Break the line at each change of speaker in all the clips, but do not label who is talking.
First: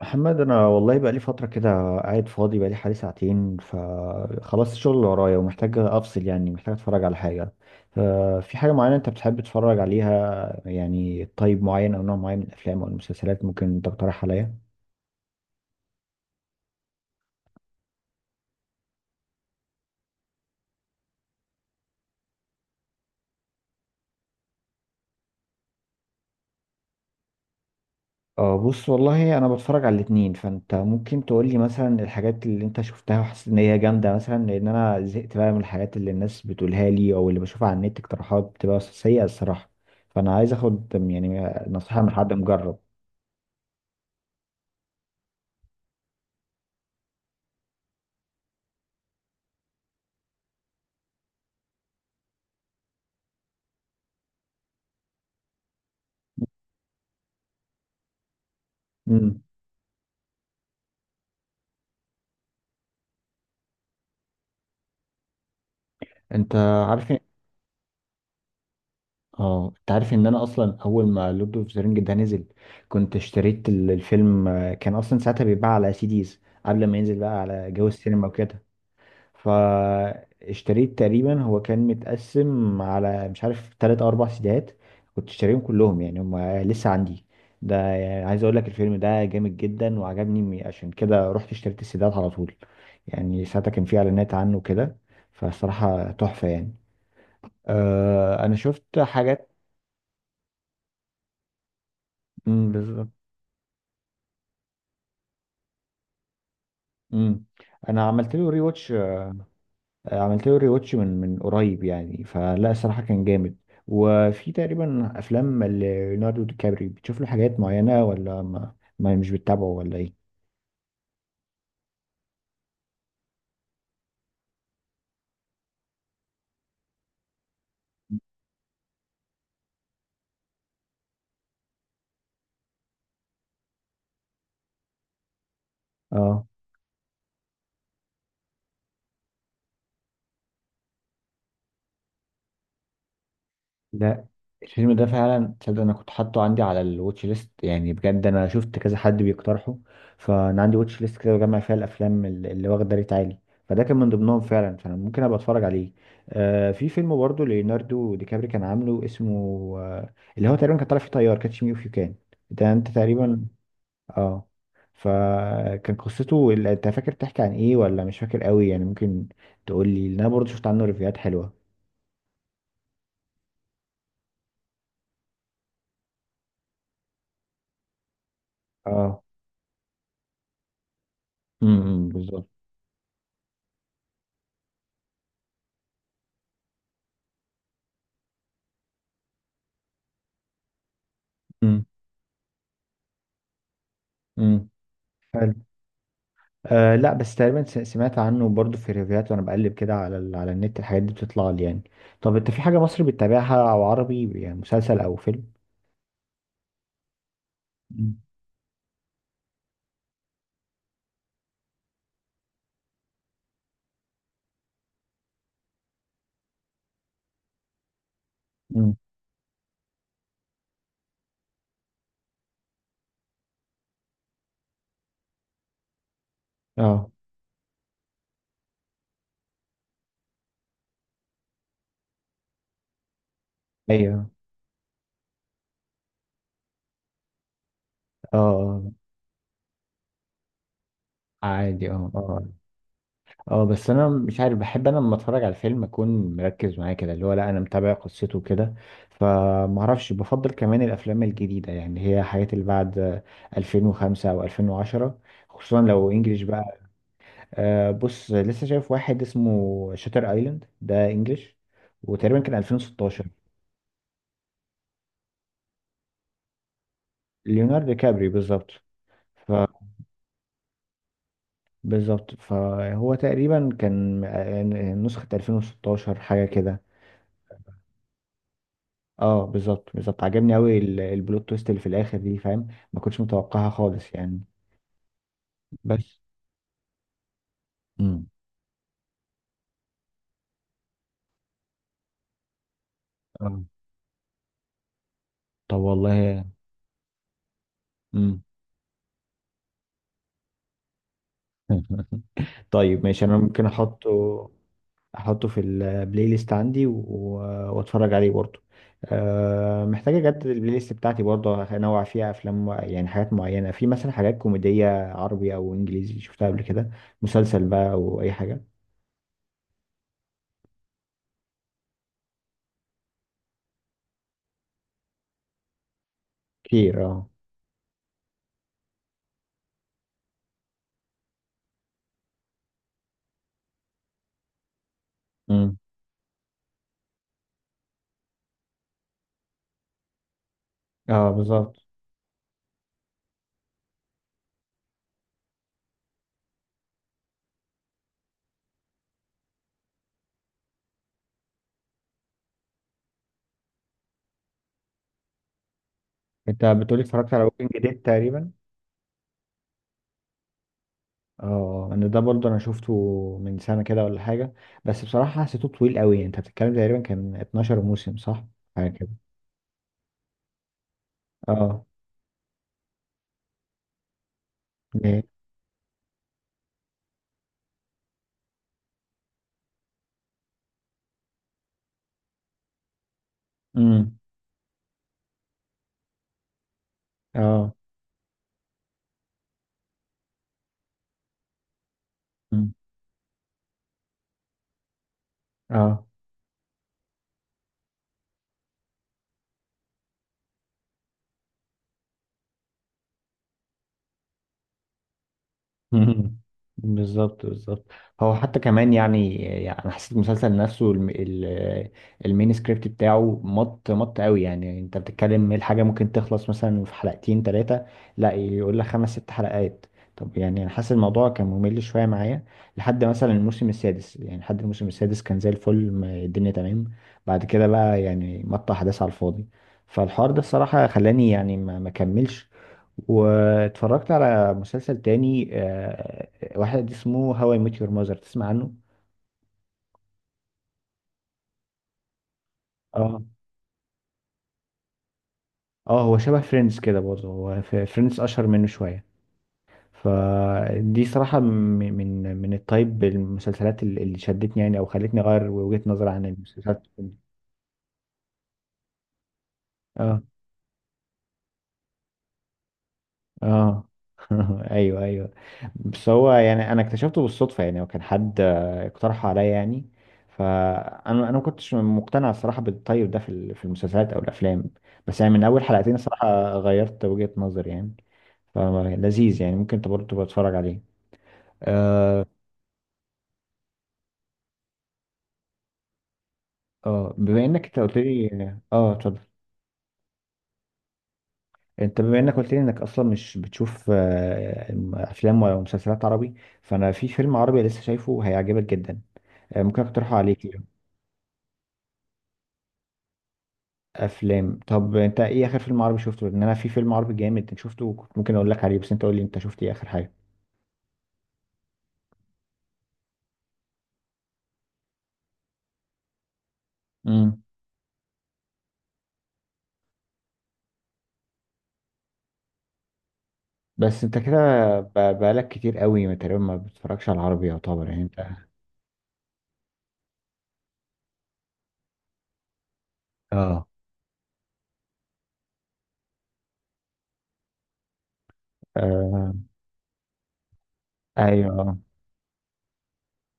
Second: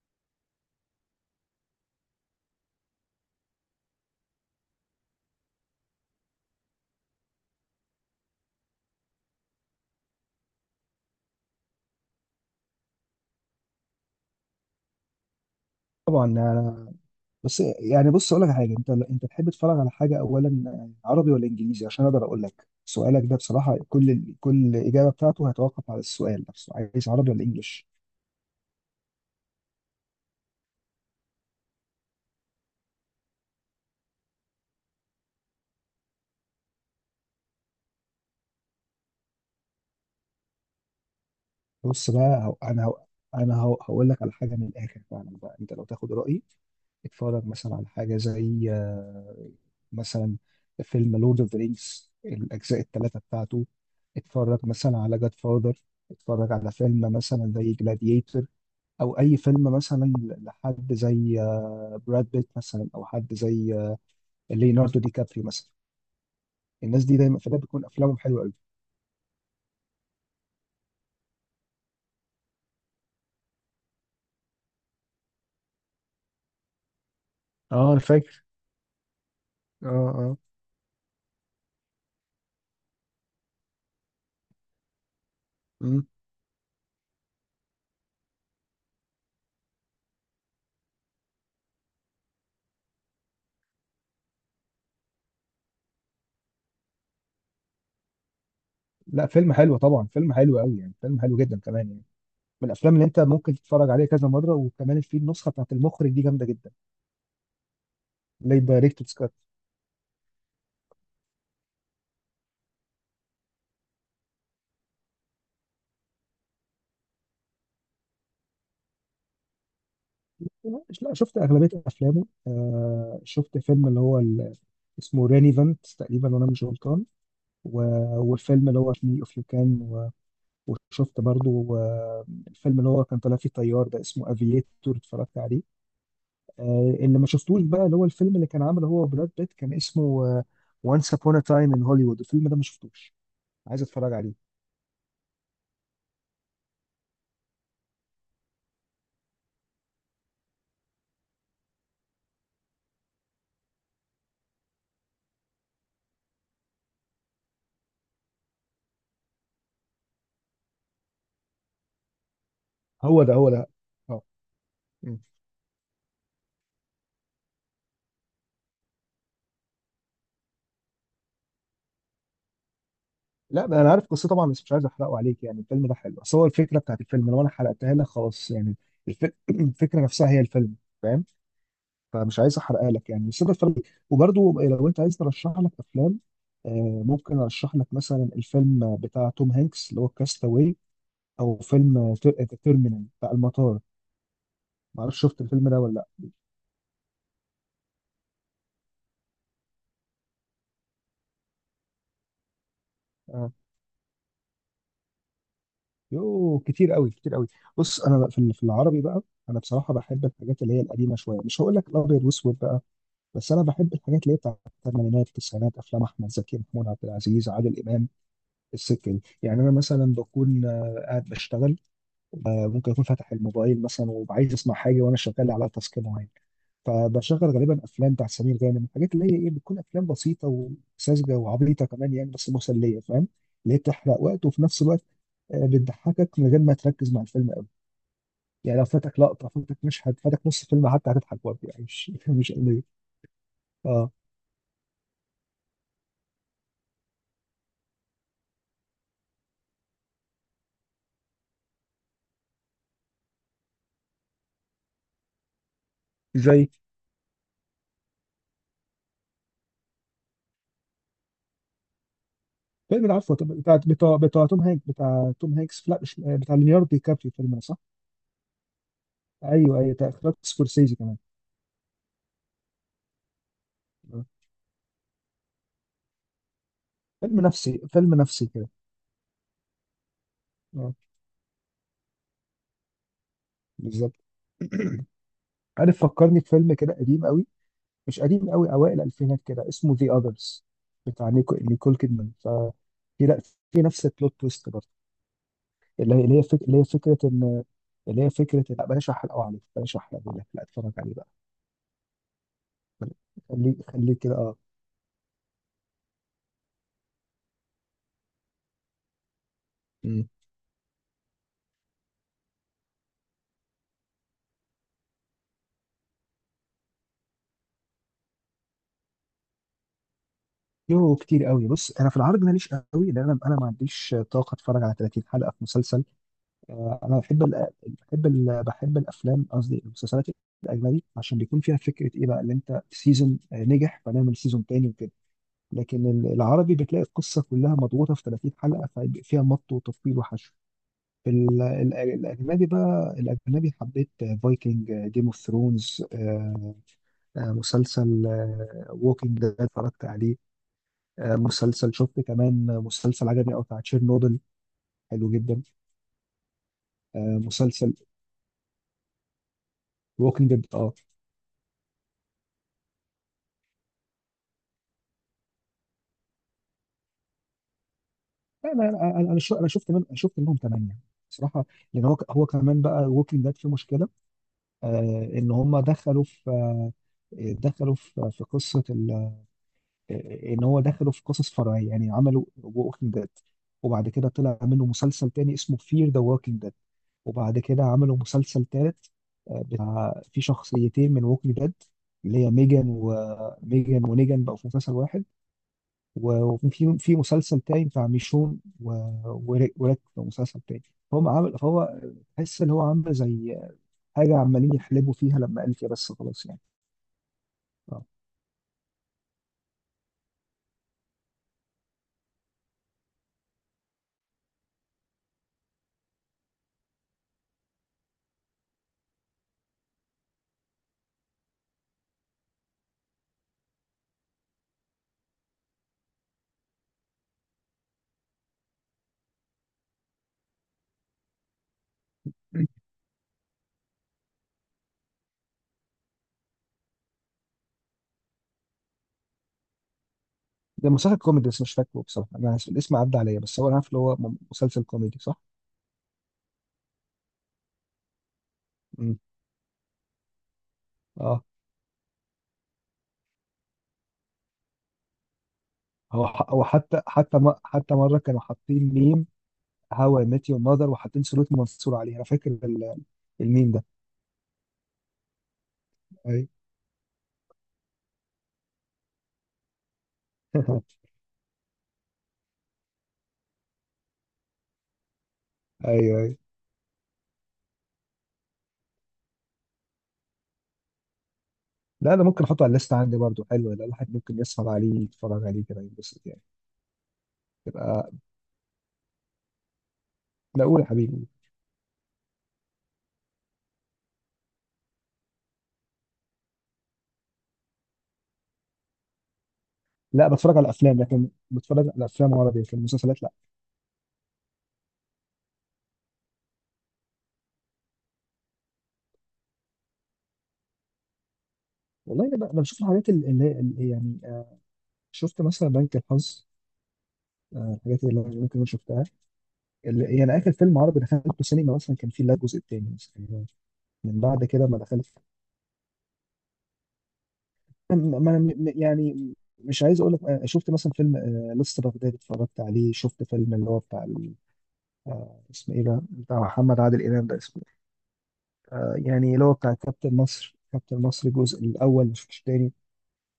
محمد، انا والله بقى لي فتره كده. قاعد فاضي بقى لي حوالي ساعتين، فخلاص الشغل اللي ورايا ومحتاج افصل، يعني محتاج اتفرج على حاجه. ففي حاجه معينه انت بتحب تتفرج عليها؟ يعني طيب معين او نوع معين من الافلام او المسلسلات ممكن تقترح عليا؟
طبعا، انا، بس يعني، بص اقول لك على حاجه، انت تحب تتفرج على حاجه اولا عربي ولا انجليزي، عشان اقدر اقول لك. سؤالك ده بصراحه كل اجابه بتاعته هيتوقف على السؤال نفسه. عايز عربي ولا انجليش؟
اه، بص والله انا بتفرج على الاتنين، فانت ممكن تقول لي مثلا الحاجات اللي انت شفتها وحسيت ان هي جامده مثلا، لان انا زهقت بقى من الحاجات اللي الناس بتقولها لي او اللي بشوفها على النت، اقتراحات بتبقى سيئه الصراحه. فانا عايز اخد يعني نصيحه من
بص
حد
بقى، هو
مجرب.
انا هو انا هو هقول لك على حاجه من الاخر فعلا بقى. انت لو تاخد رايي، اتفرج مثلا على حاجه زي، مثلا، فيلم لورد اوف ذا رينجز، الاجزاء الثلاثه بتاعته. اتفرج مثلا على جاد فاذر. اتفرج على فيلم مثلا زي جلاديتور، او اي فيلم مثلا لحد زي براد بيت مثلا، او حد زي ليوناردو دي كابريو مثلا.
انت
الناس
عارف؟
دي دايما في الأغلب بتكون افلامهم حلوه قوي.
اه، انت عارف ان انا اصلا اول ما لورد اوف ذا رينج ده نزل، كنت اشتريت الفيلم. كان اصلا ساعتها بيتباع على سيديز قبل ما ينزل بقى على جو
اه، انا
السينما
فاكر.
وكده.
اه. اه.
فاشتريت تقريبا، هو كان متقسم على مش عارف تلات او اربع سيديهات. كنت اشتريهم كلهم
مم.
يعني، هم لسه عندي. ده يعني عايز اقول لك الفيلم ده جامد جدا وعجبني، عشان كده رحت اشتريت السيديهات على طول. يعني ساعتها كان في اعلانات عنه كده، فصراحة تحفة يعني. آه انا شفت
لا،
حاجات.
فيلم حلو طبعا، فيلم حلو قوي يعني، فيلم حلو جدا كمان يعني. من
مم،
الافلام اللي
بالظبط.
انت ممكن تتفرج عليها كذا مره، وكمان في النسخه بتاعت المخرج دي جامده جدا،
مم. انا عملت له
اللي
ري واتش،
دايركتور سكات.
عملت له ري واتش من قريب يعني، فلا الصراحه كان جامد. وفي تقريبا افلام ليوناردو دي كابري بتشوف له حاجات معينه، ولا ما مش بتتابعه ولا ايه؟
لا، شفت اغلبيه افلامه. آه، شفت فيلم اللي هو اسمه رينيفنت تقريبا، وانا مش غلطان. والفيلم اللي هو فيه اوف يو كان. وشفت برضو الفيلم اللي هو كان طالع فيه طيار، ده اسمه افييتور، اتفرجت عليه.
اه،
اللي ما شفتوش بقى، اللي هو الفيلم اللي كان عامله هو براد بيت، كان اسمه وانس ابون تايم ان هوليوود. الفيلم ده ما شفتوش، عايز اتفرج
لا.
عليه.
الفيلم ده فعلا تصدق انا كنت حاطه عندي على الواتش ليست، يعني بجد انا شفت كذا حد بيقترحه. فانا عندي واتش ليست كده بجمع فيها الافلام اللي واخده ريت عالي، فده كان من ضمنهم فعلا، فانا ممكن ابقى اتفرج عليه. آه، في فيلم برضه ليوناردو دي كابري كان عامله اسمه، آه اللي هو تقريبا كان طالع فيه طيار، كاتش مي اوف يو كان. ده انت
هو ده،
تقريبا.
هو ده. اه.
اه،
مم.
فكان قصته انت فاكر تحكي عن ايه ولا مش فاكر قوي يعني؟ ممكن تقول لي، لأن انا برضه شفت عنه ريفيوهات حلوه.
لا بقى، انا عارف قصته طبعا، بس مش عايز احرقه عليك يعني. الفيلم ده حلو، بس هو الفكره بتاعت الفيلم لو انا حرقتها لك خلاص يعني.
اه.
الفكره نفسها هي الفيلم، فاهم؟
امم،
فمش
بالظبط.
عايز احرقها لك يعني، بس انت اتفرج. وبرده، لو انت عايز ترشح لك افلام، ممكن ارشح لك مثلا الفيلم بتاع توم هانكس اللي هو كاستاوي، او فيلم تيرمينال بتاع المطار.
امم.
ما اعرفش شفت
حلو.
الفيلم ده ولا لا.
آه لا، بس تقريبا سمعت عنه برضو في ريفيوهات، وانا بقلب كده على على النت الحاجات دي بتطلع لي يعني. طب انت في حاجه مصري
آه.
بتتابعها او عربي، يعني مسلسل او فيلم؟
يوه، كتير قوي، كتير قوي. بص،
مم.
انا بقى في العربي بقى. انا بصراحه بحب الحاجات اللي هي القديمه شويه، مش هقول لك الابيض واسود بقى، بس انا بحب الحاجات اللي هي بتاعت الثمانينات، التسعينات، افلام احمد زكي، محمود عبد العزيز، عادل امام،
امم.
السكه دي يعني. انا مثلا بكون قاعد بشتغل، ممكن اكون فاتح الموبايل مثلا، وعايز اسمع حاجه وانا شغال على تاسك معين.
اه.
فبشغل غالبا افلام بتاع سمير غانم، الحاجات اللي هي ايه، بتكون افلام بسيطه وساذجه وعبيطه كمان يعني، بس مسليه، فاهم؟ اللي هي بتحرق
ايوه.
وقت، وفي نفس الوقت بتضحكك من غير ما تركز مع الفيلم قوي
اه.
يعني.
آه،
لو فاتك لقطه، فاتك مشهد، فاتك نص الفيلم حتى، هتضحك برضه يعني.
عادي. اه
مش
اه.
مش قليل.
اه بس انا
اه،
مش عارف، بحب انا لما اتفرج على الفيلم اكون مركز معاه كده، اللي هو لا انا متابع قصته كده. فمعرفش، بفضل كمان الافلام الجديده، يعني هي حاجات اللي بعد 2005 او 2010، خصوصا لو انجليش
زي
بقى. آه بص، لسه شايف واحد اسمه شاتر ايلاند، ده انجلش وتقريبا كان
فيلم
2016.
العفو، بتاع توم هانكس، لا مش بتاع ليوناردو دي كابريو، فيلم ده صح؟
ليوناردو كابري بالظبط. ف
ايوه، ايوه، بتاع اخراج سكورسيزي كمان.
بالظبط، فهو تقريبا كان نسخة 2016 حاجة كده.
فيلم نفسي، فيلم نفسي كده.
اه بالظبط بالظبط، عجبني قوي.
اه،
البلوت تويست اللي في الاخر دي فاهم، ما كنتش متوقعها خالص
بالظبط.
يعني.
عارف،
بس.
فكرني بفيلم كده قديم قوي. مش
امم.
قديم قوي، اوائل الالفينات كده، اسمه ذا اذرز بتاع نيكول كيدمان. ف في لا،
آه.
في نفس البلوت تويست برضه.
طب
اللي هي اللي هي
والله.
فك... اللي هي فكره ان اللي هي
امم.
فكره إن- لا، بلاش احرق لك. لا، اتفرج عليه بقى.
طيب ماشي، انا ممكن
خليه، خليه كده،
احطه،
اه.
احطه في البلاي ليست عندي واتفرج عليه برضه. أه محتاج
مم.
اجدد البلاي ليست بتاعتي برضه، انوع فيها افلام يعني حاجات معينه، في مثلا حاجات كوميديه عربي او انجليزي شفتها قبل كده، مسلسل بقى او اي حاجه.
يوه، كتير قوي. بص انا في العرض ماليش قوي، لان انا ما عنديش طاقه اتفرج على 30 حلقه في مسلسل.
كتير
انا
اه.
بحب الافلام، قصدي المسلسلات، الاجنبي، عشان بيكون فيها فكره ايه بقى، اللي انت سيزون نجح فنعمل سيزون تاني وكده.
امم.
لكن العربي بتلاقي القصه كلها مضغوطه في 30 حلقه، فيبقى فيها مط وتطويل وحشو. في
اه بالظبط.
الاجنبي بقى، الاجنبي حبيت فايكنج، جيم اوف ثرونز، مسلسل ووكينج ده اتفرجت عليه. مسلسل، شفت كمان مسلسل عجبني قوي بتاع تشيرنوبل، حلو جدا.
انت بتقولي اتفرجت على ووكينج
مسلسل
ديد تقريبا؟
ووكينج ديد، اه.
اه، انا ده برضه انا شفته من سنه كده ولا حاجه، بس بصراحه حسيته طويل قوي. انت بتتكلم تقريبا كان 12 موسم صح؟
لا،
حاجه
انا
كده.
انا انا شو- أنا شفت من شفت منهم 8 بصراحه.
اه.
لان هو كمان بقى، ووكينج ديد في مشكله. ان هم دخلوا في دخلوا في في قصه ال- ان هو دخلوا في قصص فرعيه يعني، عملوا ووكينج ديد، وبعد
امم.
كده طلع منه مسلسل تاني اسمه فير ذا ووكينج ديد، وبعد
اه.
كده عملوا مسلسل تالت. بتاع، في شخصيتين من ووكينج ديد، اللي هي
مم.
ميجان ونيجان، بقوا في مسلسل واحد.
اه.
وفي مسلسل تاني بتاع ميشون، و- وريك وريك في مسلسل تاني. فهم عامل فهو تحس ان هو عامل زي حاجه، عمالين يحلبوا فيها، لما قال كده بس
مم.
خلاص يعني.
بالظبط بالظبط.
اه.
هو حتى كمان يعني، يعني انا حسيت المسلسل نفسه المين سكريبت بتاعه مط مط قوي، يعني انت بتتكلم إيه، الحاجه ممكن تخلص مثلا في حلقتين ثلاثه، لا يقول لك خمس ست حلقات. طب يعني انا حاسس الموضوع كان ممل شويه معايا لحد مثلا الموسم السادس، يعني لحد الموسم السادس كان زي الفل، الدنيا تمام. بعد كده بقى يعني مط احداث على الفاضي، فالحوار ده الصراحه خلاني يعني ما كملش. واتفرجت على مسلسل تاني، واحد اسمه هاو اي ميت يور ماذر، تسمع عنه؟
ده مسلسل كوميدي، بس مش فاكره بصراحه، انا اسف الاسم عدى
اه.
عليا، بس هو انا عارف اللي هو مسلسل كوميدي صح؟
اه، هو شبه فريندز كده برضه، هو فريندز اشهر منه شويه.
امم.
فدي صراحه
اه،
من التايب المسلسلات اللي شدتني يعني، او خلتني اغير وجهه نظري عن
هو ح- هو
المسلسلات.
حتى حتى م- حتى مره كانوا حاطين ميم هاو
اه.
اي ميت يور ماذر، وحاطين سلوت منصور عليه. انا فاكر الميم ده.
اه. ايوه ايوه. بس هو
ايوه
يعني انا اكتشفته بالصدفه يعني، وكان حد اقترح عليا يعني. فانا ما كنتش مقتنع الصراحه بالطيب ده في في المسلسلات او الافلام. بس يعني من اول حلقتين
ايوه، أيوة.
الصراحه غيرت وجهه نظري يعني، فلذيذ يعني، ممكن انت برضه تبقى تتفرج عليه.
لا، ده
اه.
ممكن احطه على الليست عندي برضه، حلو ده، الواحد ممكن يسهر عليه، يتفرج عليه كده، ينبسط يعني.
اه، بما انك انت قلت
تبقى.
لي. اه اتفضل.
لا، قول يا حبيبي.
انت بما انك قلت لي انك اصلا مش بتشوف افلام ولا مسلسلات عربي، فانا في فيلم عربي لسه شايفه هيعجبك جدا، ممكن اقترحه
لا،
عليك.
بتفرج على افلام، لكن بتفرج على افلام عربي، لكن المسلسلات لا.
افلام. طب انت ايه اخر فيلم عربي شفته؟ لان انا في فيلم عربي جامد شفته كنت ممكن اقول لك عليه، بس انت قول لي انت شفت ايه اخر حاجه.
والله، انا أنا بشوف الحاجات اللي يعني شفت مثلا بنك الحظ.
امم.
الحاجات اللي ممكن اكون شفتها، اللي يعني اخر فيلم عربي دخلته سينما مثلا، كان فيه لا الجزء الثاني مثلا.
بس انت
من
كده،
بعد كده ما
ب-
دخلت.
بقالك كتير قوي ما تقريبا ما بتتفرجش على العربي يعتبر، يعني انت.
يعني مش عايز اقول لك، شفت مثلا فيلم، لسه بغداد اتفرجت عليه، شفت فيلم
اه.
اللي هو بتاع، اسمه ايه ده بتاع محمد عادل امام، ده اسمه،
آه...
يعني اللي هو بتاع كابتن مصر، كابتن مصر الجزء
ايوه.
الاول مش الثاني.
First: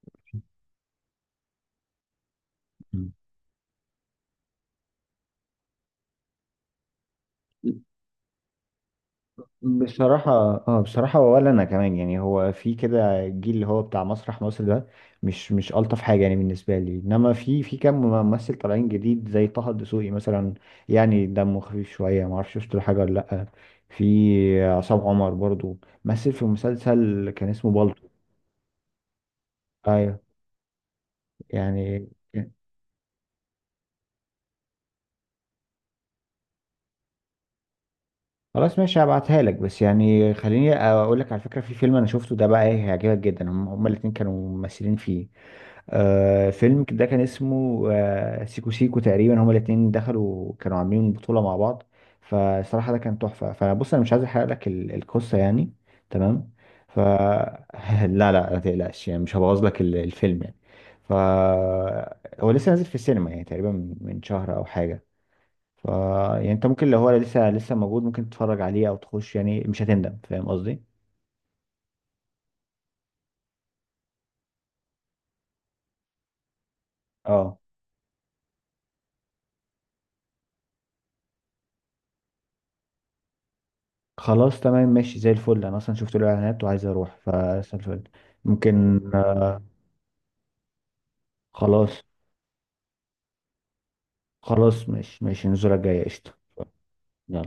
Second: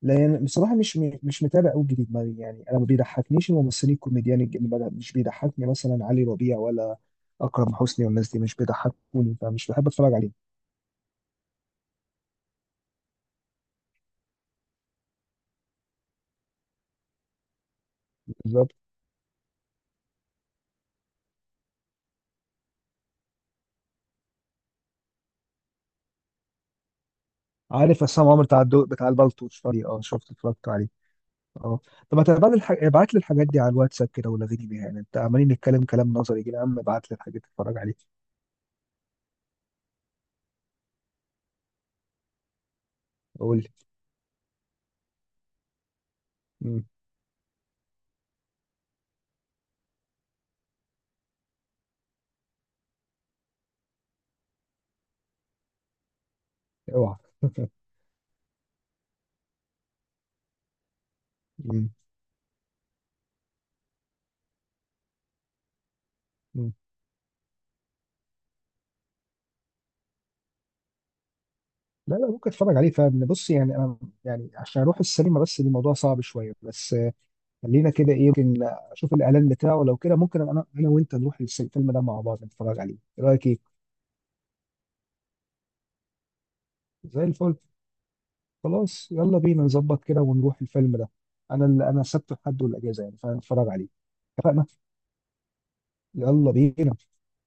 لان بصراحه مش متابع قوي جديد. يعني انا ما
مم.
بيضحكنيش الممثلين الكوميديان اللي مش بيضحكني، مثلا علي ربيع ولا اكرم حسني، والناس دي مش بيضحكوني، فمش بحب اتفرج
بصراحة.
عليهم.
اه بصراحة، ولا انا كمان يعني. هو في كده الجيل اللي هو بتاع مسرح مصر ده مش الطف حاجة يعني بالنسبة لي، انما في كام ممثل
بالظبط.
طالعين جديد زي طه الدسوقي مثلا، يعني دمه خفيف شوية. ما اعرفش شفت له حاجة ولا لأ. في عصام عمر برضو، مثل في مسلسل كان اسمه
عارف
بالطو.
عصام عمر بتاع البلطو، شفت- اه
ايوه.
شفت اتفرجت عليه، اه.
يعني
طب، ما تبعت الح... ابعت لي الحاجات دي على الواتساب كده، ولغيني بيها يعني، انت عمالين نتكلم كلام نظري كده يا عم، ابعت لي الحاجات تتفرج عليها.
خلاص ماشي، هبعتها لك. بس يعني خليني اقول لك على فكرة، في فيلم انا شفته ده بقى ايه، هيعجبك جدا،
قول
هم
لي.
هما الاتنين كانوا ممثلين فيه. آه
مم.
فيلم ده كان اسمه، آه سيكو سيكو تقريبا، هما الاتنين دخلوا كانوا عاملين بطولة مع بعض، فصراحة ده كان تحفة. فبص انا مش عايز احرق لك القصة يعني. تمام. ف
اوعى.
لا لا ما تقلقش يعني، مش هبوظ لك الفيلم يعني. ف
مم.
هو لسه نازل في السينما يعني تقريبا من شهر او حاجة. ف يعني انت
مم.
ممكن، لو هو لسه لسه موجود، ممكن تتفرج عليه او تخش، يعني مش هتندم، فاهم قصدي؟
لا لا، ممكن اتفرج عليه، فاهم؟ بص يعني انا، يعني عشان اروح السينما بس الموضوع صعب شويه، بس،
اه.
خلينا كده، ايه، ممكن اشوف الاعلان بتاعه، لو كده ممكن انا وانت نروح الفيلم ده مع بعض، نتفرج عليه، ايه رايك، ايه.
خلاص تمام ماشي، زي الفل. انا اصلا شفت له اعلانات وعايز اروح،
زي الفل.
فزي الفل. ممكن،
خلاص، يلا بينا، نظبط كده ونروح الفيلم ده. انا
خلاص
انا سبت حد والاجازه يعني، فنتفرج عليه. اتفقنا.
خلاص ماشي ماشي. النزولة الجاية، قشطة.
يلا بينا.
يلا.